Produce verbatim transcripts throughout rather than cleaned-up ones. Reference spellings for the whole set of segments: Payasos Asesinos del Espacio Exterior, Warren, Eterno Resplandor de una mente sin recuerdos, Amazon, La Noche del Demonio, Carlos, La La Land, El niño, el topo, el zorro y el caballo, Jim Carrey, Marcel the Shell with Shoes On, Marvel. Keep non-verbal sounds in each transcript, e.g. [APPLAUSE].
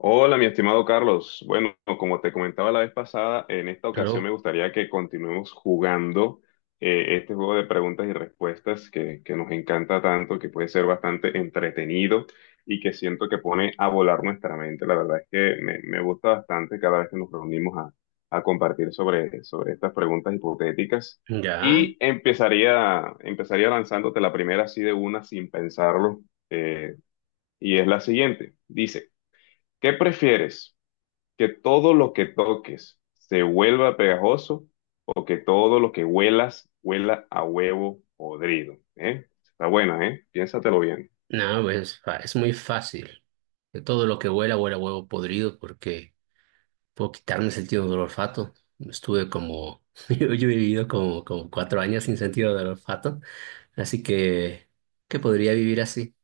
Hola, mi estimado Carlos. Bueno, como te comentaba la vez pasada, en esta ocasión me Pero, gustaría que continuemos jugando eh, este juego de preguntas y respuestas que, que nos encanta tanto, que puede ser bastante entretenido y que siento que pone a volar nuestra mente. La verdad es que me, me gusta bastante cada vez que nos reunimos a, a compartir sobre, sobre estas preguntas hipotéticas. ya, Y empezaría, empezaría lanzándote la primera así de una sin pensarlo, eh, y es la siguiente. Dice, ¿qué prefieres? Que todo lo que toques se vuelva pegajoso o que todo lo que huelas huela a huevo podrido, ¿eh? Está buena, ¿eh? Piénsatelo bien. no, pues, fa- es muy fácil. De todo lo que huela, huela a huevo podrido porque puedo quitarme el sentido del olfato. Estuve como, [LAUGHS] yo, yo he vivido como, como cuatro años sin sentido del olfato, así que, ¿qué podría vivir así?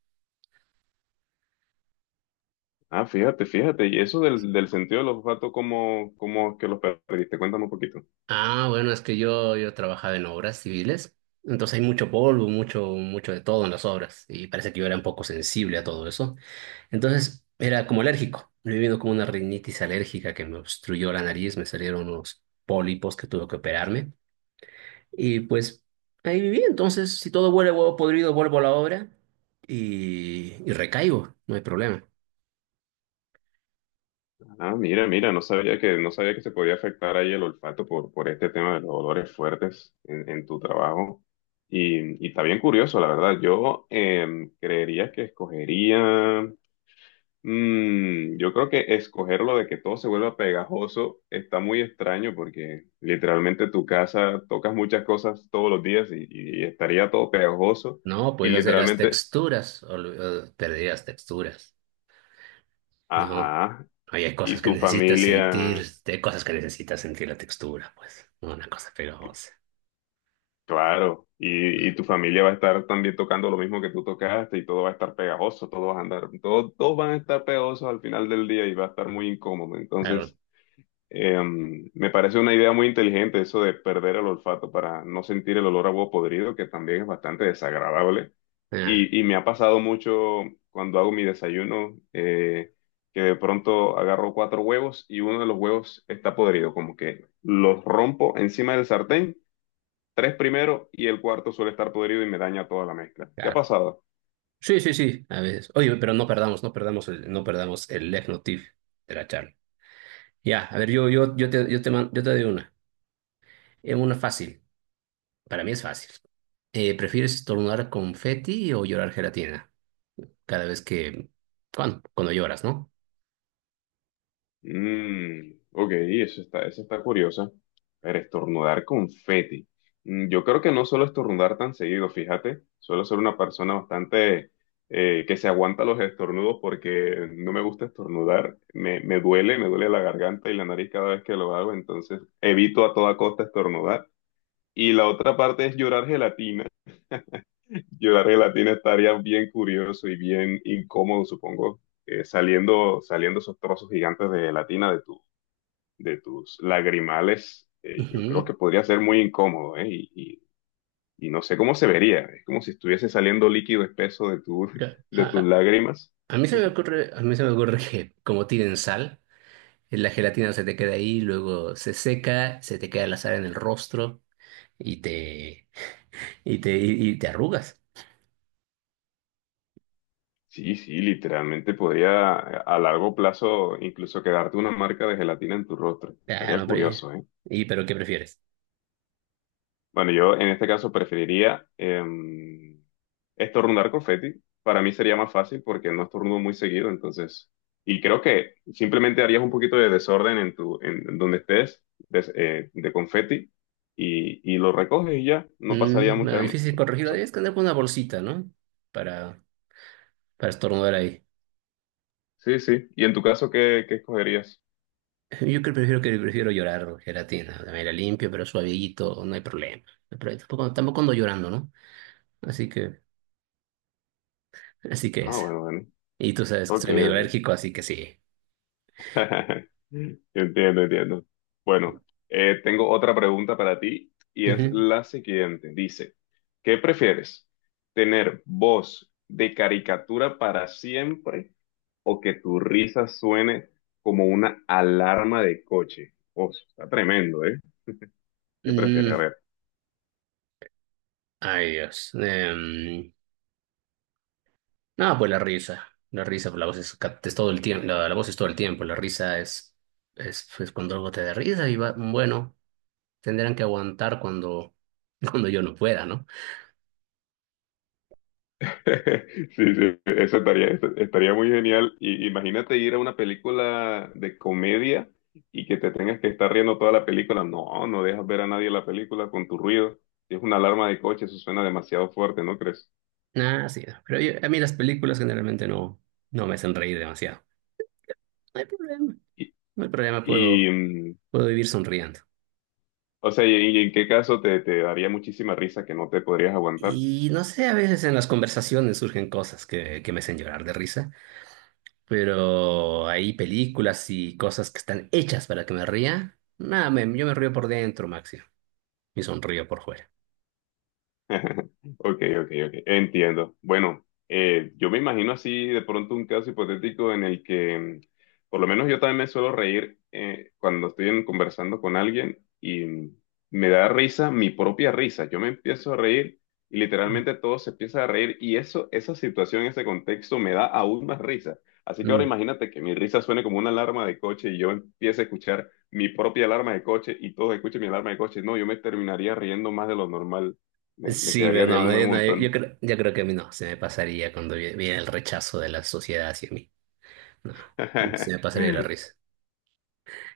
Ah, fíjate, fíjate. Y eso del, del sentido del olfato, ¿cómo, cómo es que lo perdiste? Cuéntame un poquito. Ah, bueno, es que yo, yo trabajaba en obras civiles, entonces hay mucho polvo, mucho, mucho de todo en las obras y parece que yo era un poco sensible a todo eso. Entonces era como alérgico. Me vino como una rinitis alérgica que me obstruyó la nariz, me salieron unos pólipos que tuve que operarme. Y pues ahí viví. Entonces, si todo huele a huevo podrido, vuelvo a la obra y, y recaigo, no hay problema. Ah, mira, mira, no sabía que, no sabía que se podía afectar ahí el olfato por, por este tema de los olores fuertes en, en tu trabajo. Y, y está bien curioso, la verdad. Yo em, creería que escogería. Mm, yo creo que escoger lo de que todo se vuelva pegajoso está muy extraño porque literalmente tu casa tocas muchas cosas todos los días y, y estaría todo pegajoso No, y pues hacer las literalmente, texturas, ol- eh, perdí las texturas. No, ajá, ahí hay y cosas que tu necesitas sentir, familia, hay cosas que necesitas sentir la textura, pues, una cosa pegajosa. claro, y, y tu familia va a estar también tocando lo mismo que tú tocaste y todo va a estar pegajoso, todo va a andar, todo, todos van a estar pegajosos al final del día y va a estar muy incómodo. Claro, Entonces... Eh, me parece una idea muy inteligente eso de perder el olfato para no sentir el olor a huevo podrido, que también es bastante desagradable. ah, Y, y me ha pasado mucho cuando hago mi desayuno, eh, que de pronto agarro cuatro huevos y uno de los huevos está podrido, como que los rompo encima del sartén, tres primero y el cuarto suele estar podrido y me daña toda la mezcla. ¿Te ha claro. pasado? Sí, sí, sí, a veces. Oye, pero no perdamos, no perdamos el, no perdamos el left tip de la charla. Ya, a ver, yo, yo, yo te, yo te, man- yo te doy una. Es una fácil. Para mí es fácil. Eh, ¿prefieres estornudar confeti o llorar gelatina? Cada vez que, cuando, cuando lloras, ¿no? Mm, ok, eso está, eso está curiosa. Pero estornudar confeti. Mm, yo creo que no suelo estornudar tan seguido, fíjate. Suelo ser una persona bastante eh, que se aguanta los estornudos porque no me gusta estornudar. Me, me duele, me duele la garganta y la nariz cada vez que lo hago, entonces evito a toda costa estornudar. Y la otra parte es llorar gelatina. Llorar gelatina estaría bien curioso y bien incómodo, supongo, eh, saliendo, saliendo esos trozos gigantes de gelatina de tu de tus lagrimales, eh, yo creo Ujú. que podría ser muy incómodo, ¿eh? Y, y- y no sé cómo se vería, es como si estuviese saliendo líquido espeso de tu, Ca- [LAUGHS] A, de tus a- lágrimas. a mí se me [LAUGHS] ocurre, a mí se me ocurre que como tienen sal, eh, la gelatina se te queda ahí, luego se seca, se te queda la sal en el rostro y te, y te, y y te arrugas. Sí, sí, literalmente podría a a largo plazo incluso quedarte una marca de gelatina en tu rostro. Ah, Estaría no, pero... curioso, ¿eh? ¿Y pero qué prefieres? Bueno, yo en este caso preferiría em, estornudar confeti. Para mí sería más fácil porque no estornudo muy seguido, entonces. Y creo que simplemente harías un poquito de desorden en tu, en, en donde estés, des- eh, de, confeti, y, y lo recoges y ya, no pasaría Mm, me da mucha, difícil mucha corregirlo. cosa. Debes andar con una bolsita, ¿no? Para, para estornudar ahí. Sí, sí. ¿Y en tu caso qué, qué escogerías? [LAUGHS] Yo creo prefiero que prefiero llorar gelatina. De manera limpio, pero suavito, no hay problema. No, pero tampoco, tampoco ando llorando, ¿no? Así que, así que Ah, es. bueno, bueno. Y tú sabes que Ok, soy medio ok. alérgico, así que sí. [LAUGHS] Entiendo, entiendo. Bueno, eh, tengo otra pregunta para ti y es Ujú. la siguiente. Dice, ¿qué prefieres? ¿Tener voz de caricatura para siempre o que tu risa suene como una alarma de coche? Oh, está tremendo, ¿eh? ¿Qué prefieres? A Mm, ver. ay, Dios. Em, no, pues la risa. La risa, pues la voz es, ca- es todo el tiempo. La, la voz es todo el tiempo. La risa es, es, pues, cuando algo te da risa y va, bueno. Tendrán que aguantar cuando, [LAUGHS] cuando yo no pueda, ¿no? [LAUGHS] Sí, sí, eso estaría, estaría muy genial. Y imagínate ir a una película de comedia y que te tengas que estar riendo toda la película. No, no dejas ver a nadie la película con tu ruido. Si es una alarma de coche, eso suena demasiado fuerte, ¿no crees? Ah, sí, no. Pero yo- a mí las películas generalmente no, no me hacen reír demasiado. No hay problema, Y, no hay problema, y puedo, mm, puedo vivir sonriendo. o sea, ¿y, y en qué caso te, te daría muchísima risa que no te podrías aguantar? Y no sé, a veces en las conversaciones surgen cosas que, que me hacen llorar de risa, pero hay películas y cosas que están hechas para que me ría. Nada, me- yo me río por dentro, Maxi, y sonrío por fuera. [LAUGHS] Ok, ok, ok, entiendo. Bueno, eh, yo me imagino así de pronto un caso hipotético en el que, mm, por lo menos yo también me suelo reír eh, cuando estoy en- conversando con alguien y mm, me da risa mi propia risa. Yo me empiezo a reír y literalmente todo se empieza a reír y eso, esa situación, ese contexto me da aún más risa. Así que ahora Mm. imagínate que mi risa suene como una alarma de coche y yo empiece a escuchar mi propia alarma de coche y todos escuchen mi alarma de coche. No, yo me terminaría riendo más de lo normal, me, me Sí, quedaría pero no, no, riéndome yo, un no, yo- yo montón. creo, yo creo que a mí no, se me pasaría cuando vi- viene el rechazo de la sociedad hacia mí. No, se me pasaría la [LAUGHS] risa.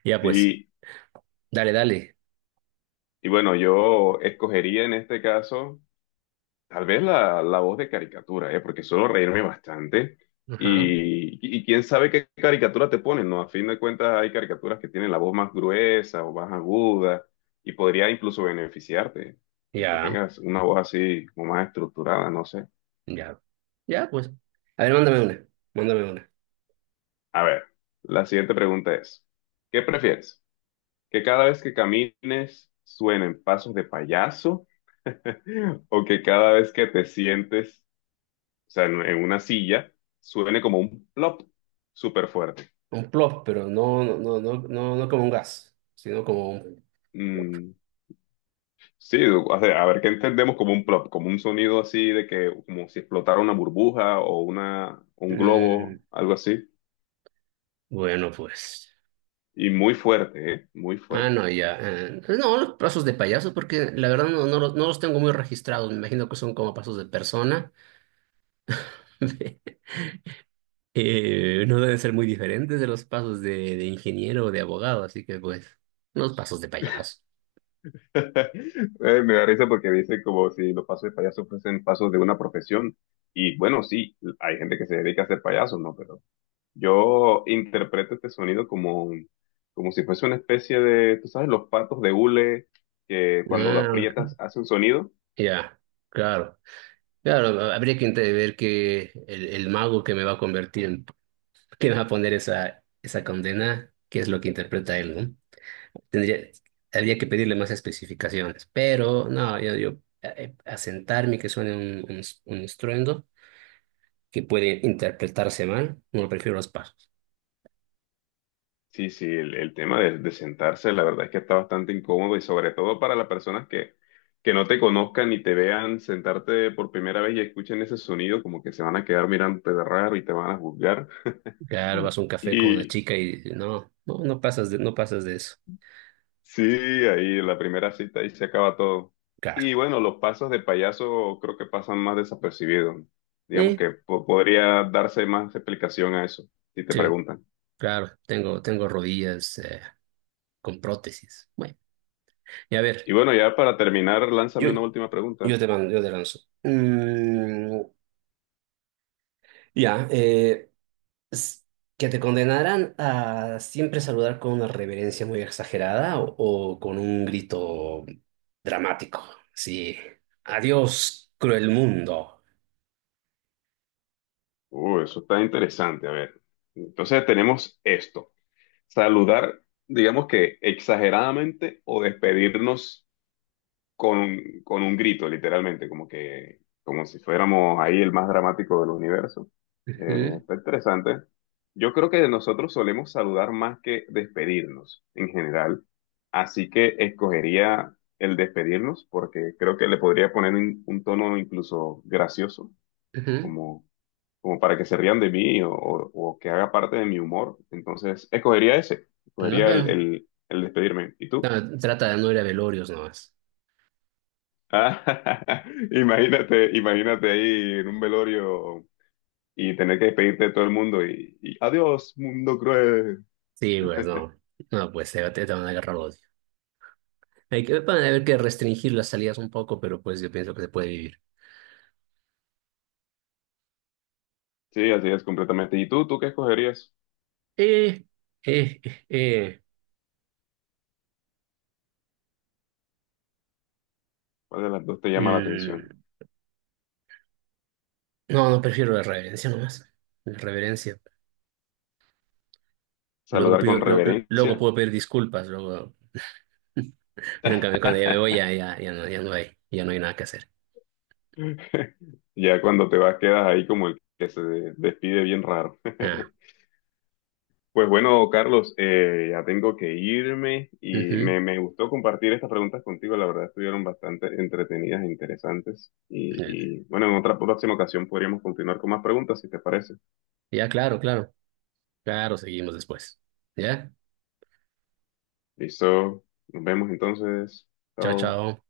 Ya pues, Y, dale, dale. y bueno, yo escogería en este caso tal vez la, la voz de caricatura, ¿eh? Porque suelo reírme bastante. Ajá, Y, y, quién sabe qué caricatura te ponen, ¿no? A fin de cuentas hay caricaturas que tienen la voz más gruesa o más aguda y podría incluso beneficiarte de que ya, tengas una voz así como más estructurada, no sé. ya. Ya pues. A ver, mándame una, mándame una. A ver, la siguiente pregunta es, ¿qué prefieres? ¿Que cada vez que camines suenen pasos de payaso? [LAUGHS] ¿O que cada vez que te sientes, o sea, en, en una silla, suene como un plop súper fuerte? Un plop, pero no, no, no, no, no, no como un gas, sino como un... Mm, sí, o sea, a ver qué entendemos como un plop, como un sonido así de que, como si explotara una burbuja o una, un Mm, globo, algo así. bueno, pues. Y muy fuerte, ¿eh? Muy Ah, fuerte. no, ya. eh, no, los pasos de payaso, porque la verdad no, no los, no los tengo muy registrados. Me imagino que son como pasos de persona. [LAUGHS] Eh, no deben ser muy diferentes de los pasos de, de ingeniero o de abogado, así que pues, unos pasos de payaso. [LAUGHS] Eh, me da risa porque dice como si los pasos de payaso fuesen pasos de una profesión. Y bueno, sí, hay gente que se dedica a ser payaso, ¿no? Pero yo interpreto este sonido como, un- como si fuese una especie de, tú sabes, los patos de hule que cuando lo Ah, aprietas hace un sonido. ya, claro. Claro, habría que inte- ver que el, el mago que me va a convertir en, que me va a poner esa, esa condena, qué es lo que interpreta él, ¿no? Tendría, habría que pedirle más especificaciones, pero no, yo, yo eh, asentarme que suene un, un, un estruendo que puede interpretarse mal, no prefiero los pasos. Sí, sí, el, el tema de, de sentarse, la verdad es que está bastante incómodo y sobre todo para las personas que, que no te conozcan y te vean sentarte por primera vez y escuchen ese sonido, como que se van a quedar mirándote de raro y te van a juzgar. Claro, vas [LAUGHS] a un café con una Y, chica y no, no, no pasas de, no pasas de eso. sí, ahí la primera cita, ahí se acaba todo. Claro. Y bueno, los pasos de payaso creo que pasan más desapercibidos. Digamos Eh, que po- podría darse más explicación a eso, si te sí, preguntan. claro, tengo, tengo rodillas eh, con prótesis. Bueno, y a ver, Y bueno, ya para terminar, yo, lánzame una última pregunta. yo te mando, yo te lanzo. Mm, ya, eh, s- que te condenaran a siempre saludar con una reverencia muy exagerada o, o con un grito dramático. Sí. Adiós, cruel mundo. Uh, eso está interesante, a ver. Entonces tenemos esto, saludar, digamos que exageradamente o despedirnos con, con un grito, literalmente, como que, como si fuéramos ahí el más dramático del universo. Eh, Ujú, está interesante. Yo creo que nosotros solemos saludar más que despedirnos en general, así que escogería el despedirnos porque creo que le podría poner un, un tono incluso gracioso, ujú. como, como para que se rían de mí o, o- o que haga parte de mi humor. Entonces, escogería ese, No, escogería el, bueno. el, el despedirme. ¿Y No, tú? trata de no ir a velorios nomás. Ah, [LAUGHS] imagínate, imagínate ahí en un velorio y tener que despedirte de todo el mundo y, y adiós, mundo cruel. Sí, pues no. No, pues te, te van a agarrar odio. Hay que, van a haber que restringir las salidas un poco, pero pues yo pienso que se puede vivir. Sí, así es completamente. ¿Y tú, tú qué escogerías? Eh, eh, eh, eh. ¿Cuál de las dos te llama la Mm, atención? no, no prefiero la reverencia nomás. La reverencia. Luego ¿Saludar pido, con lo- luego reverencia? puedo pedir disculpas, luego. Pero en cambio, cuando ya me voy, ya, ya, ya no, ya no hay, ya no hay nada que hacer. [LAUGHS] Ya cuando te vas quedas ahí como el que se despide bien raro. Ah, [LAUGHS] Pues bueno, Carlos, eh, ya tengo que irme y ujú. me, me gustó compartir estas preguntas contigo. La verdad, estuvieron bastante entretenidas e interesantes. Y, y bueno, en otra próxima ocasión podríamos continuar con más preguntas, si te parece. Ya, claro, claro. Claro, seguimos después. ¿Ya? Listo, nos vemos entonces. Chao, Chao. chao.